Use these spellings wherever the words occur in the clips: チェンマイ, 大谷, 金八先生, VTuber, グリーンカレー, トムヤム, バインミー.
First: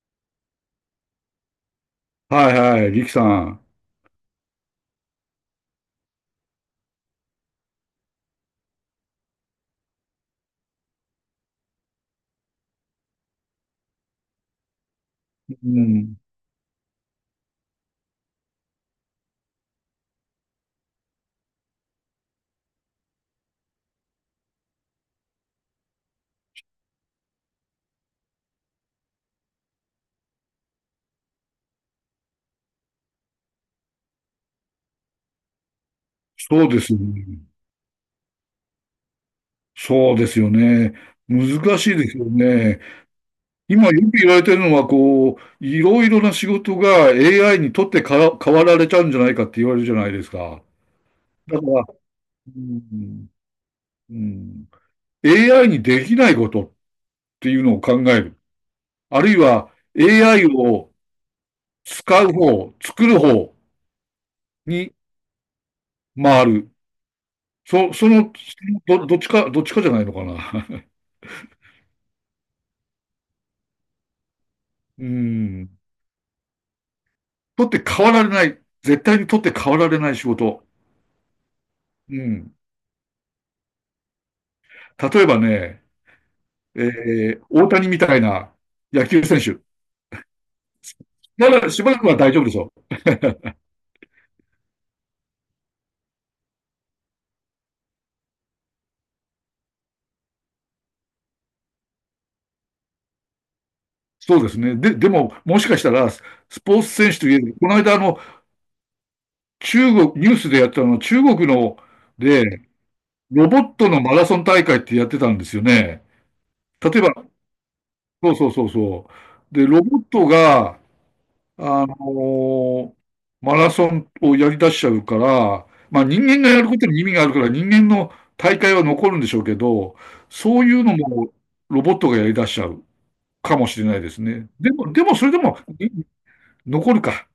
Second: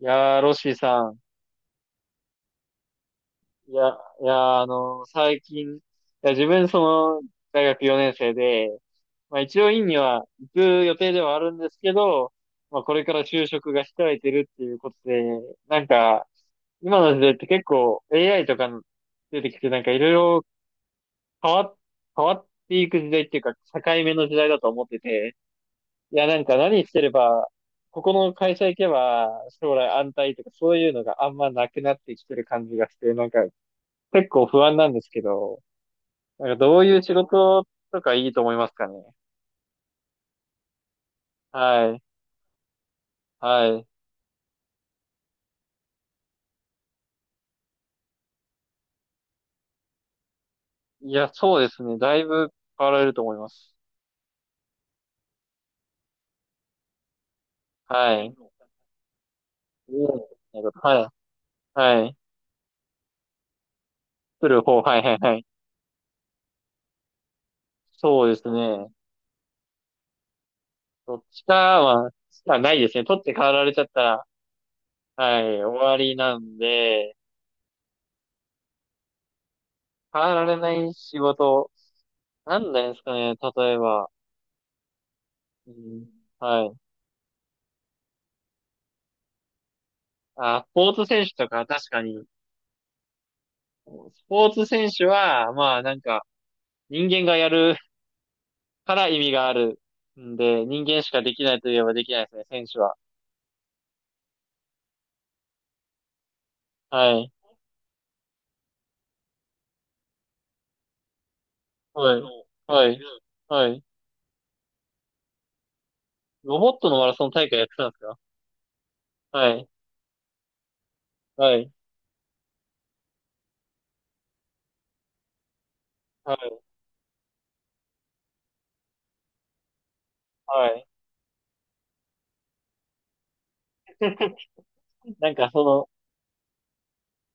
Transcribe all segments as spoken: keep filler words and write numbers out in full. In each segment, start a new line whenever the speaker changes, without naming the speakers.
いやー、ロッシーさん。
はいはい、力さん。
いや、いやー、あのー最近、いや、自分、その、大学よねん生で、まあ一応院には行く予定ではあるんですけど、まあこれから就職が控えてるっていうことで、
う
なん
ん。
か、今の時代って結構 エーアイ とか出てきて、なんかいろいろ変わっ、変わっていく時代っていうか、境目の時代だと思ってて、いや、なんか何してれば、ここの会社行けば将来安泰とかそういうのがあんまなくなってきてる感じがして、なんか結構不安なんですけど、なんか
そう
ど
で
う
す
い
よ
う仕
ね。
事とかいいと思いますかね。
そうですよね。難し
は
い
い。
ですよね。
は
今
い。
よく言われてるのは、こう、いろいろな仕事が エーアイ にとってから変わられちゃうんじゃないかって言われるじゃないですか。
いや、そ
だ
う
か
です
ら、
ね。だいぶ
う
変わられると
ん、
思います。
うん、エーアイ にできないことっていうのを考
は
え
い。
る。あるいは
お
エーアイ
ー。
を
はい。はい。
使う方、作る方
取る方、
に
はいはいはい。
回る。そ、そ
そう
の、
ですね。
そのど、どっちか、どっちかじゃないのかな。
どっちかは、まあ、ないですね。取って変わられちゃったら、
う
はい、
ん。
終わりなんで、
取って変わられない。絶対に取って変わられない
変
仕
わられ
事。
ない仕事、
うん。
なんなんですかね、例えば。
例えば
う
ね、
ん、はい。
えー、大谷みたいな野球選手。
あ、スポーツ選手と
ま
か、
だし
確
ばら
か
くは
に。
大丈夫でしょう。
スポーツ選手は、まあなんか、人間がやるから意味があるんで、人間しかできないといえばできないですね、選手は。
そうですね。で、でも、もしかしたら、スポーツ
は
選手と
い。
いえば、この間、あの、中国、ニュースでやったの、中国の、
はい。
で、
はい。
ロボ
は
ッ
い。
トのマラソン大会ってやってたんですよね。
ロボットの
例え
マラソ
ば、
ン大会やってたんですか？
そうそうそうそ
は
う。で、
い。
ロボットが、
はい。
あのマラソンをやり出しちゃうから、まあ人
は
間が
い。
やることに意味があるから人間の大会は残るんでしょうけど、そう
は
いう
い。
のもロボットがやり出しちゃうかもしれないですね。でも、でもそ
な
れ
ん
で
か
も
その、
い残るか。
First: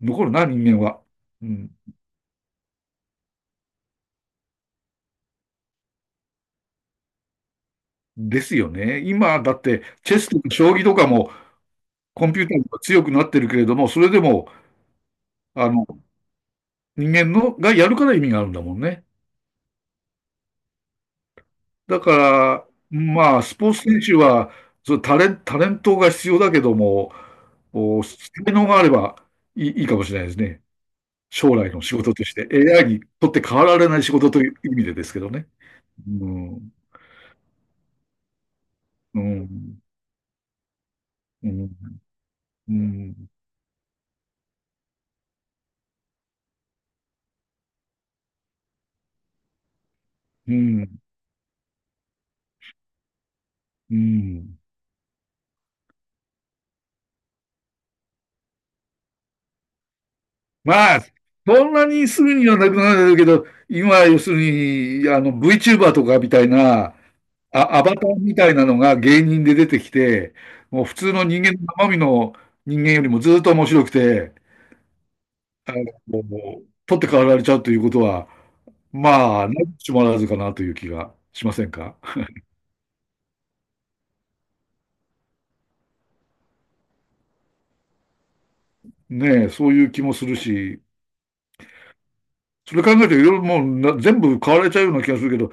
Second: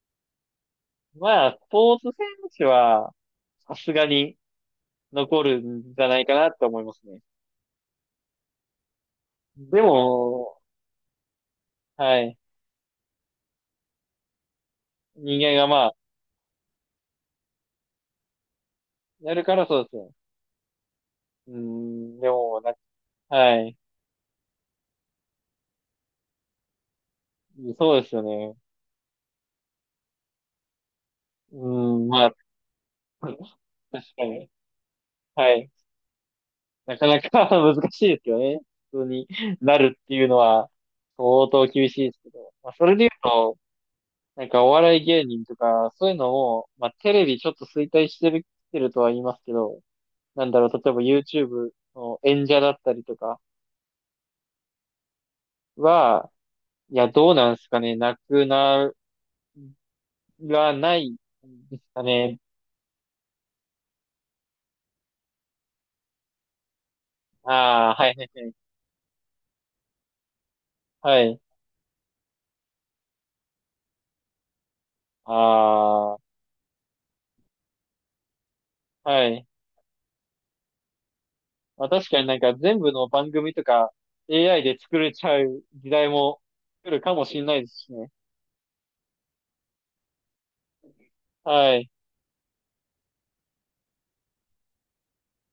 残るな、人間は。う
まあ、ス
ん。
ポーツ選手は、さすがに残るんじゃないかなって思いますね。
ですよね。今だっ
で
てチェスとか
も、
将棋とかも
は
コン
い。
ピューターが強くなってるけれども、それでも
人間が
あの
まあ、
人間のがやるから意味があるんだもんね。
やるから、そうですね。うー
だか
ん、でも、
ら、
な、
まあ、ス
は
ポー
い。
ツ選手は、そうタレン、タレントが必要だけども、
そう
お
です
才
よね。
能があればいい、いいかもしれないですね。将
う
来の仕
ーん、
事と
まあ、
して、エーアイ にとって変わられない
確
仕
か
事とい
に。
う意味でですけどね。
はい。
うん、
なかなか 難しいですよね。普通
う
にな
ん、
るっていうのは相
う
当
ん、
厳しいですけど。まあ、
う
それで言う
ん、
と、なんかお笑い芸人とか、そういうのも、まあテレビちょっと衰退してる、来てるとは言いますけど、なん
う
だろう、例え
ん。
ば YouTube の演者だったりとか
うん
は、いや、どうなんですかね。なくならな
まあ、
いん
そん
です
な
か
にすぐ
ね。
にはなくなるけど、今、要するに、あの、VTuber とかみたいな、あ、ア
あ
バ
あ、
タ
は
ー
いはい
み
は
た
い。
いなのが芸人で出てきて、もう普通
は
の
い。
人間の生身の人間よりもずっと面白くて、あの、
あ
もう取って代わられちゃうということは、
あ、は
ま
い。
あ、なきしもあらずかなという気がしません
まあ
か？
確かになんか全部の番組とか エーアイ で作れちゃう時代も来るかもしれないですしね。
ねえ、そういう気もするし、
はい。
それ考えるといろいろもうな全部買われちゃうような気がするけど、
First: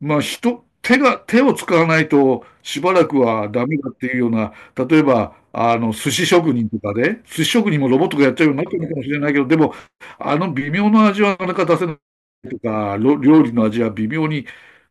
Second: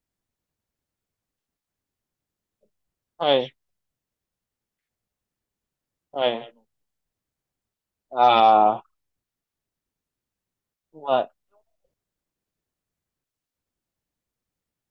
まあ、人、手が、手を使わないとしばらく
は
は
い。
ダメだっていうような、例えば、あの、寿
は
司職
い。
人とかで、寿司職人もロボットがやっちゃうようになって
ああ、
るかもしれないけど、でも、あの微妙
ま
な味は
あ、
なかなか出せないとか、ろ料理の味は微妙に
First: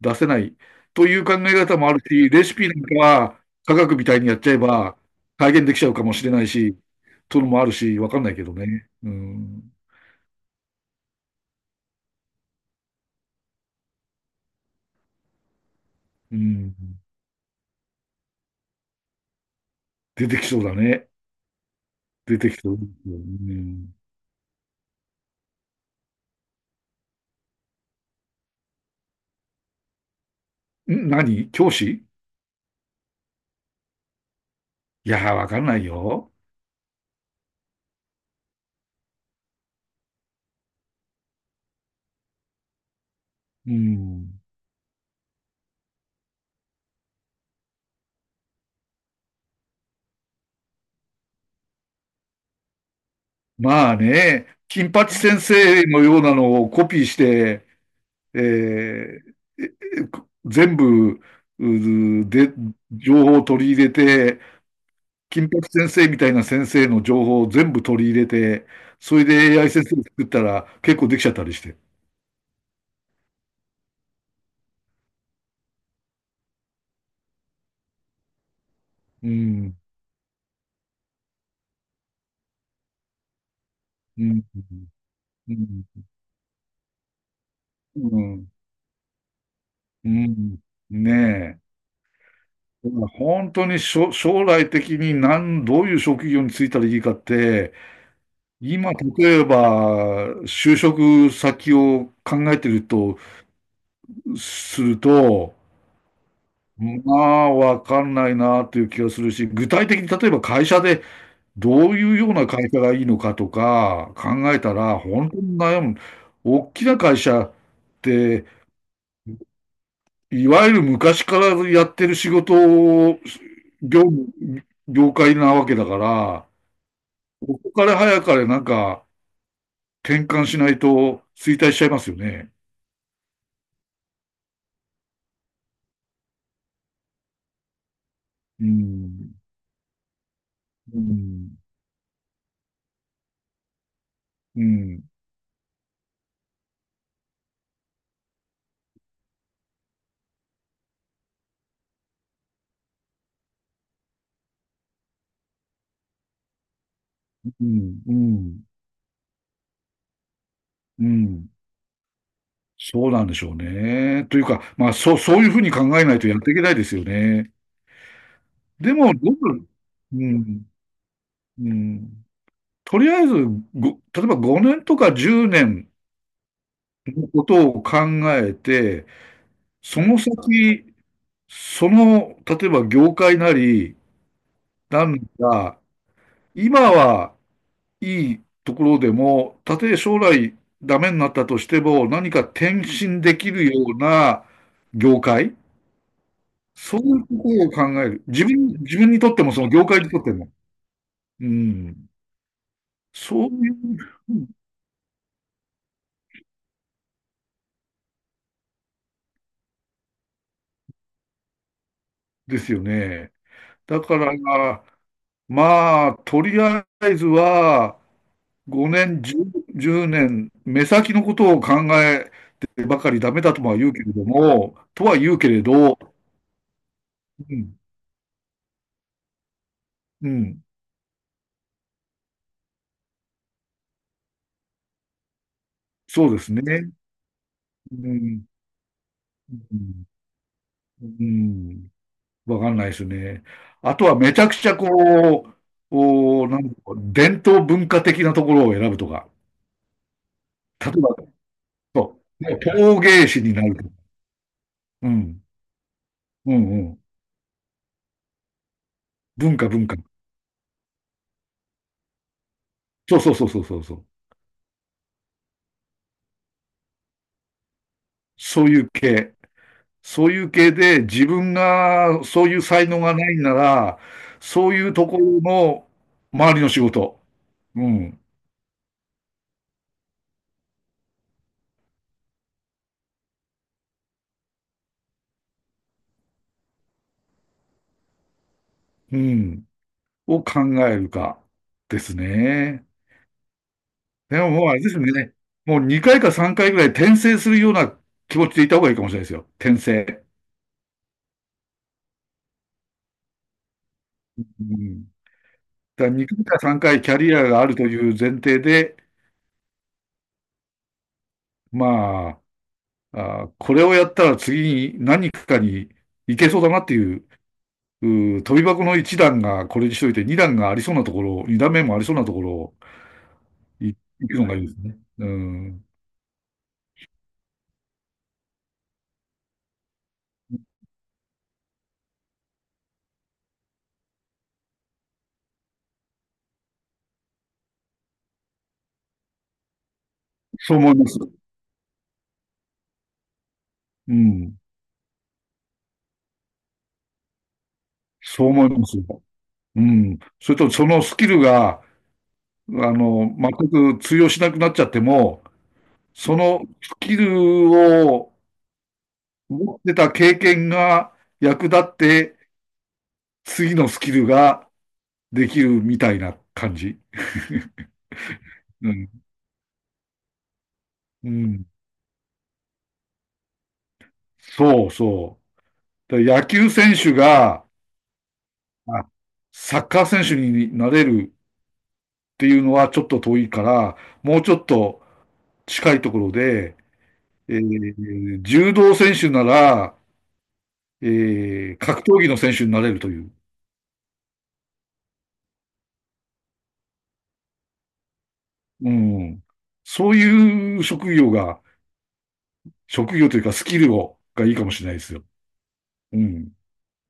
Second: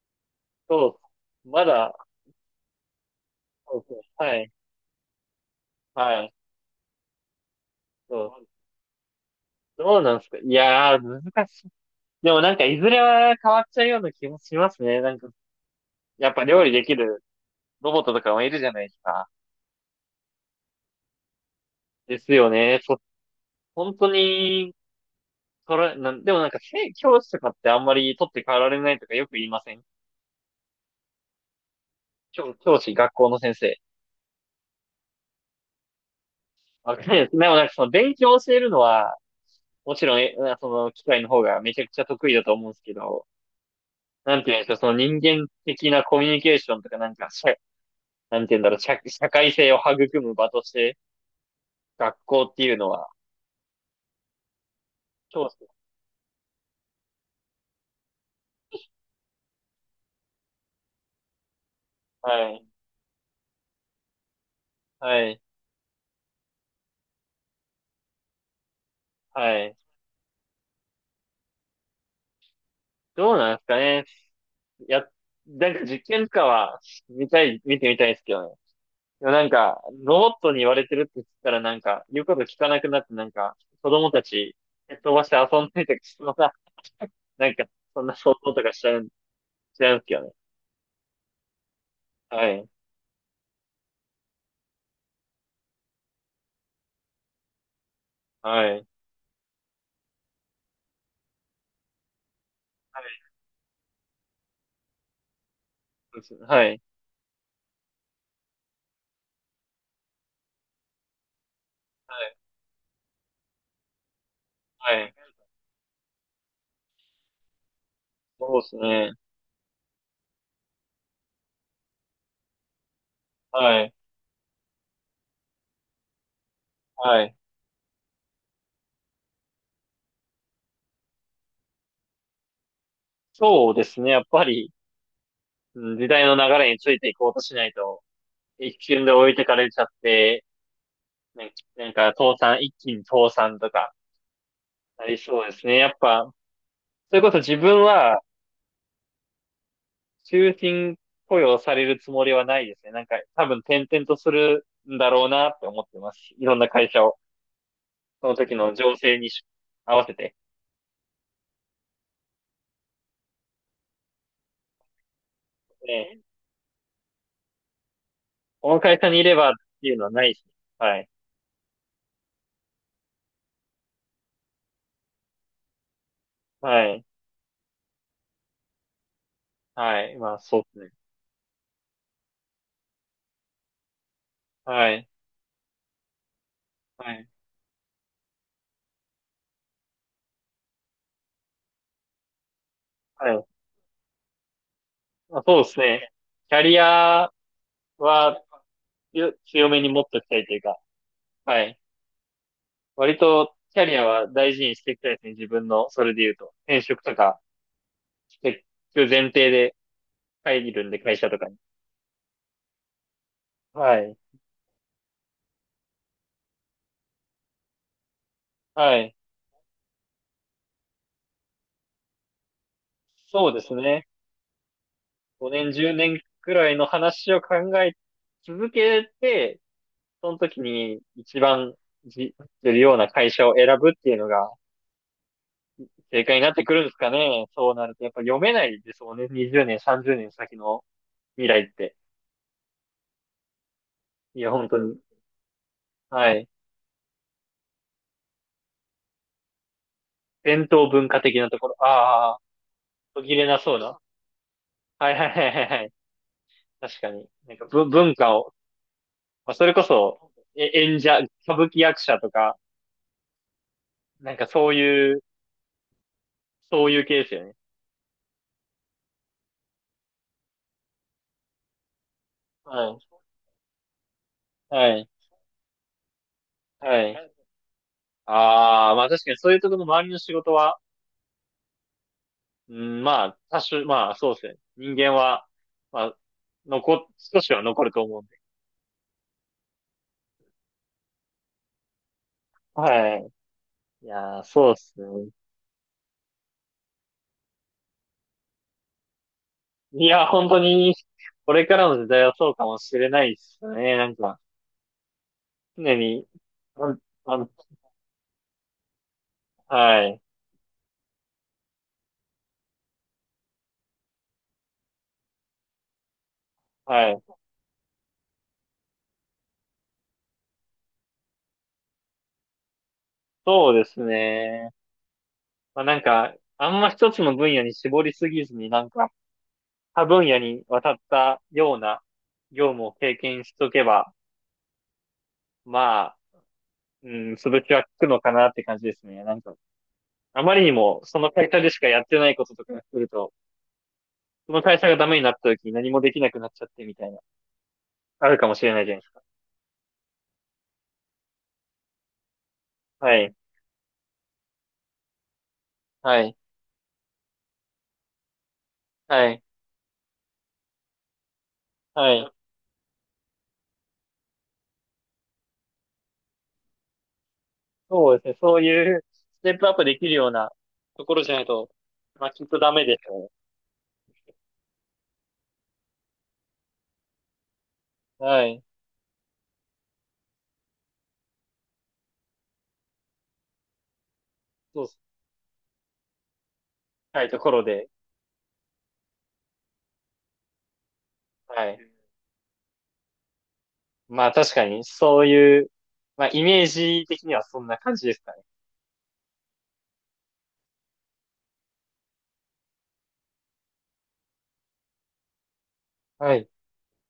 出せない
そう
と
っ
いう考え
す。ま
方もあ
だ、
るし、レシピなんかは科
そうそ
学
う。
みたいにや
は
っち
い。
ゃえば再現できちゃうかもし
は
れ
い。
ないし、というのもあるし、わ
そ
かんないけ
う。
どね。うん。
どうなんですか。いやー、難しい。でもなんかいずれは変わっちゃうような気もしますね。なんか、やっ
う
ぱ料理
ん。
できるロボットとかもいるじゃないですか。
出てきそうだね。
です
出
よ
てきそう。
ね。そ、
よね。
本当に、それ、なん、でもなんか、せ教師とかってあんまり取って代わられないとかよく言いません？
ん何教師、
教教師、学校の先生。
いやー、わかんないよ。
わかんないです。でもなんかその勉強を教えるのは、もちろん、え、その機械の方がめちゃくちゃ得意だと思うんですけど、
う
なん
ん。
て言うんでしょう、その人間的なコミュニケーションとかなんか、社、なんて言うんだろう、社、社会性を育む場として、学校っていうのは、
まあね、金八先
教師、
生のようなのをコピーして、えーええこ全部、う
は
で、
い、
情報を取り入れて、
はい、
金八先生みたいな先生の情報を全部取り入れて、それで
は
エーアイ
い。
先生を作ったら結構できちゃったりして。
どうなんですかね。や、なんか実験とかは、見たい、見てみたいですけどね。で
う
もなん
ん、
か、ロボットに言われてるって言ったらなんか、言うこと聞かなくなってなんか、子供
う
た
ん、
ち、
う
蹴っ飛ばして遊んでたり
ん、
すのなんか、そんな
う
想
ん、
像とかしちゃう、しちゃうんです
う
けどね。
んねえ。
はい。
本当にしょ将来的に何どういう職業に就いたらいいかって、
はい。はい。
今、例えば、就職先を考えてると、すると、
そうですね。はい。
まあ、わかんないなという気がするし、具体的に例えば会社でどうい
は
うよう
い。
な会社がいいのかとか考えた
は
ら、
い。
本当に悩む。大きな会社って、
そうですね。
いわゆる昔からやってる仕事を、
はい。
業務、業界なわけだから、
はい。
ここから早かれなんか、転換しないと衰退しちゃいますよね。
そうですね。やっぱり、うん、時代の流れについていこうとしないと、
う
一瞬で置い
ん、
てかれちゃって、
う
ね、
ん、
なんか倒産、一気に倒産とか、
うん、
なりそうですね。やっぱ、それこそ自分は、終身雇用されるつもりはないですね。なんか、多分転々とするんだろうなって思ってますし。いろんな会社を、
うん、う
その時
ん、
の情勢に合わせて。
うん。そうなんでしょうね。というか、まあ、そう、そういうふうに考えない
ね、
とやっていけないですよね。
この
で
会社
も、
にい
ど
れ
う
ばっていうのは
う
ないし。
ん、
はい。
うん。とりあえず、ご例えばごねんとかじゅうねん
はい。
のことを考えて、
は
そ
い。
の
まあ、そうですね。
先、その、例えば業界なり、
は
な
い。
んか、今
はい。
はいいところでも、たとえ将来ダメになったとしても、何か転身
は
で
い。
きるような業
まあ、
界、
そうですね。キャリ
そういう
ア
ことを考える。
は
自分、自分にと
よ
っても、そ
強
の
め
業
に持
界
っ
にと
と
っ
き
て
たい
も。
というか、
う
はい。
ん。
割
そう
と
いう、
キャリアは
うん
大事にしていきたいですね。自分の、それで言うと。転職とかしていく前提で入るんで、会社とかに。
ですよね。
は
だ
い。
から、まあ、とりあえずは、
は
5
い。
年、じゅう、年、目先のことを考えてばかりダメ
そう
だ
で
と
す
は言うけ
ね。
れども、とは言うけれ
ごねん、10
ど、
年くらいの話を
う
考
ん、
え続けて、
う
その時
ん、
に一番じ、するような会社を選ぶっていうのが正
そう
解
で
になっ
すね。
てくるんですかね。そうなると、
う
やっぱ読
ん
めないですもんね。にじゅうねん、30
う
年先の
ん、う
未来っ
ん
て。
わかんないですね。あとはめち
い
ゃ
や、
くち
本
ゃ
当
こ
に。
う、
はい。
お、なんだろう伝統文化的なところを選ぶとか、
伝
例
統
え
文
ば、
化的なところ。
そ
ああ、
う、ね陶
途
芸
切
師
れ
に
な
なる
そう
とか、
な。
う
はいはい
ん、
はいはいはい。
うん、うん、
確かに。なんかぶ文化を、まあ、
文
そ
化、
れこ
文化。
そ、え演者、歌舞伎役者とか、
そうそうそうそうそうそう。
なんかそういうそういう系ですよね。
そういう系。そういう系で自分がそういう
は
才能
い。
がないなら、そういう
は
と
い。
ころの周りの仕
はい。
事、うん、
ああ、まあ確かにそういうところの周りの仕事は、うん、まあ、多種、まあそうですね。人間は、まあ、残、少しは残ると思うんで。
うん、を考えるかですね。
はい。い
で
やー、
ももう
そ
あ
うで
れで
す
すよ
ね。
ね。もうにかいかさんかいぐらい転生するような気持ちでいた方がいいかもしれないですよ。転
い
生。
や、本当に、これからの時代はそうかもしれないですね。なんか、
うん。
常
だから
に、
にかいか3
うん
回キャリ
う
ア
ん。
があるという前提で、
はい。
まあ、あー、これをやったら次に何かに行けそうだなって
は
い
い。
う、うー飛び箱のいち段がこれにしといて、に段がありそうなところ、に段目もありそうなところを
そうで
行
す
くのがいいで
ね。
すね。う
まあ
ん。
なんか、あんま一つの分野に絞りすぎずになんか、他分野に渡ったような業務を経験しとけば、まあ、うん、潰しは効くのかなって感じですね。なんか、あまりに
そう思い
も
ます。
その会社でしかやってないこととかすると、
う
そ
ん。
の会社がダメになった時に何もできなくなっちゃってみたいな、ある
そ
か
う
もし
思い
れない
ま
じゃな
す。
いですか。
うん。それとそのスキルが、あ
は
の、
い、
全く通用しなくなっちゃっても、
は
そ
い、
のスキルを
はい、
持ってた経験が役立っ
はい。
て、次のスキルができるみたいな感じ。
そうですね。そう
う
いう
ん。
ステップアップできるようなところ
う
じゃない
ん。
と、まあ、きっとダメでしょ
そうそう。だ野球選手が、
う。はい。
あサッカー選手になれるっていうのはちょっと遠いから、もうちょっ
そう、
と近いところで、
はい、とこ
え
ろで、
ー柔道選手なら、え
は
ー
い。
格闘技の選手になれるという。
まあ確かに、そういう、まあイメージ的にはそんな感じですかね。
うん。そういう職業が、職業というかスキルを、がいいかもしれないですよ。う
は
ん。
い。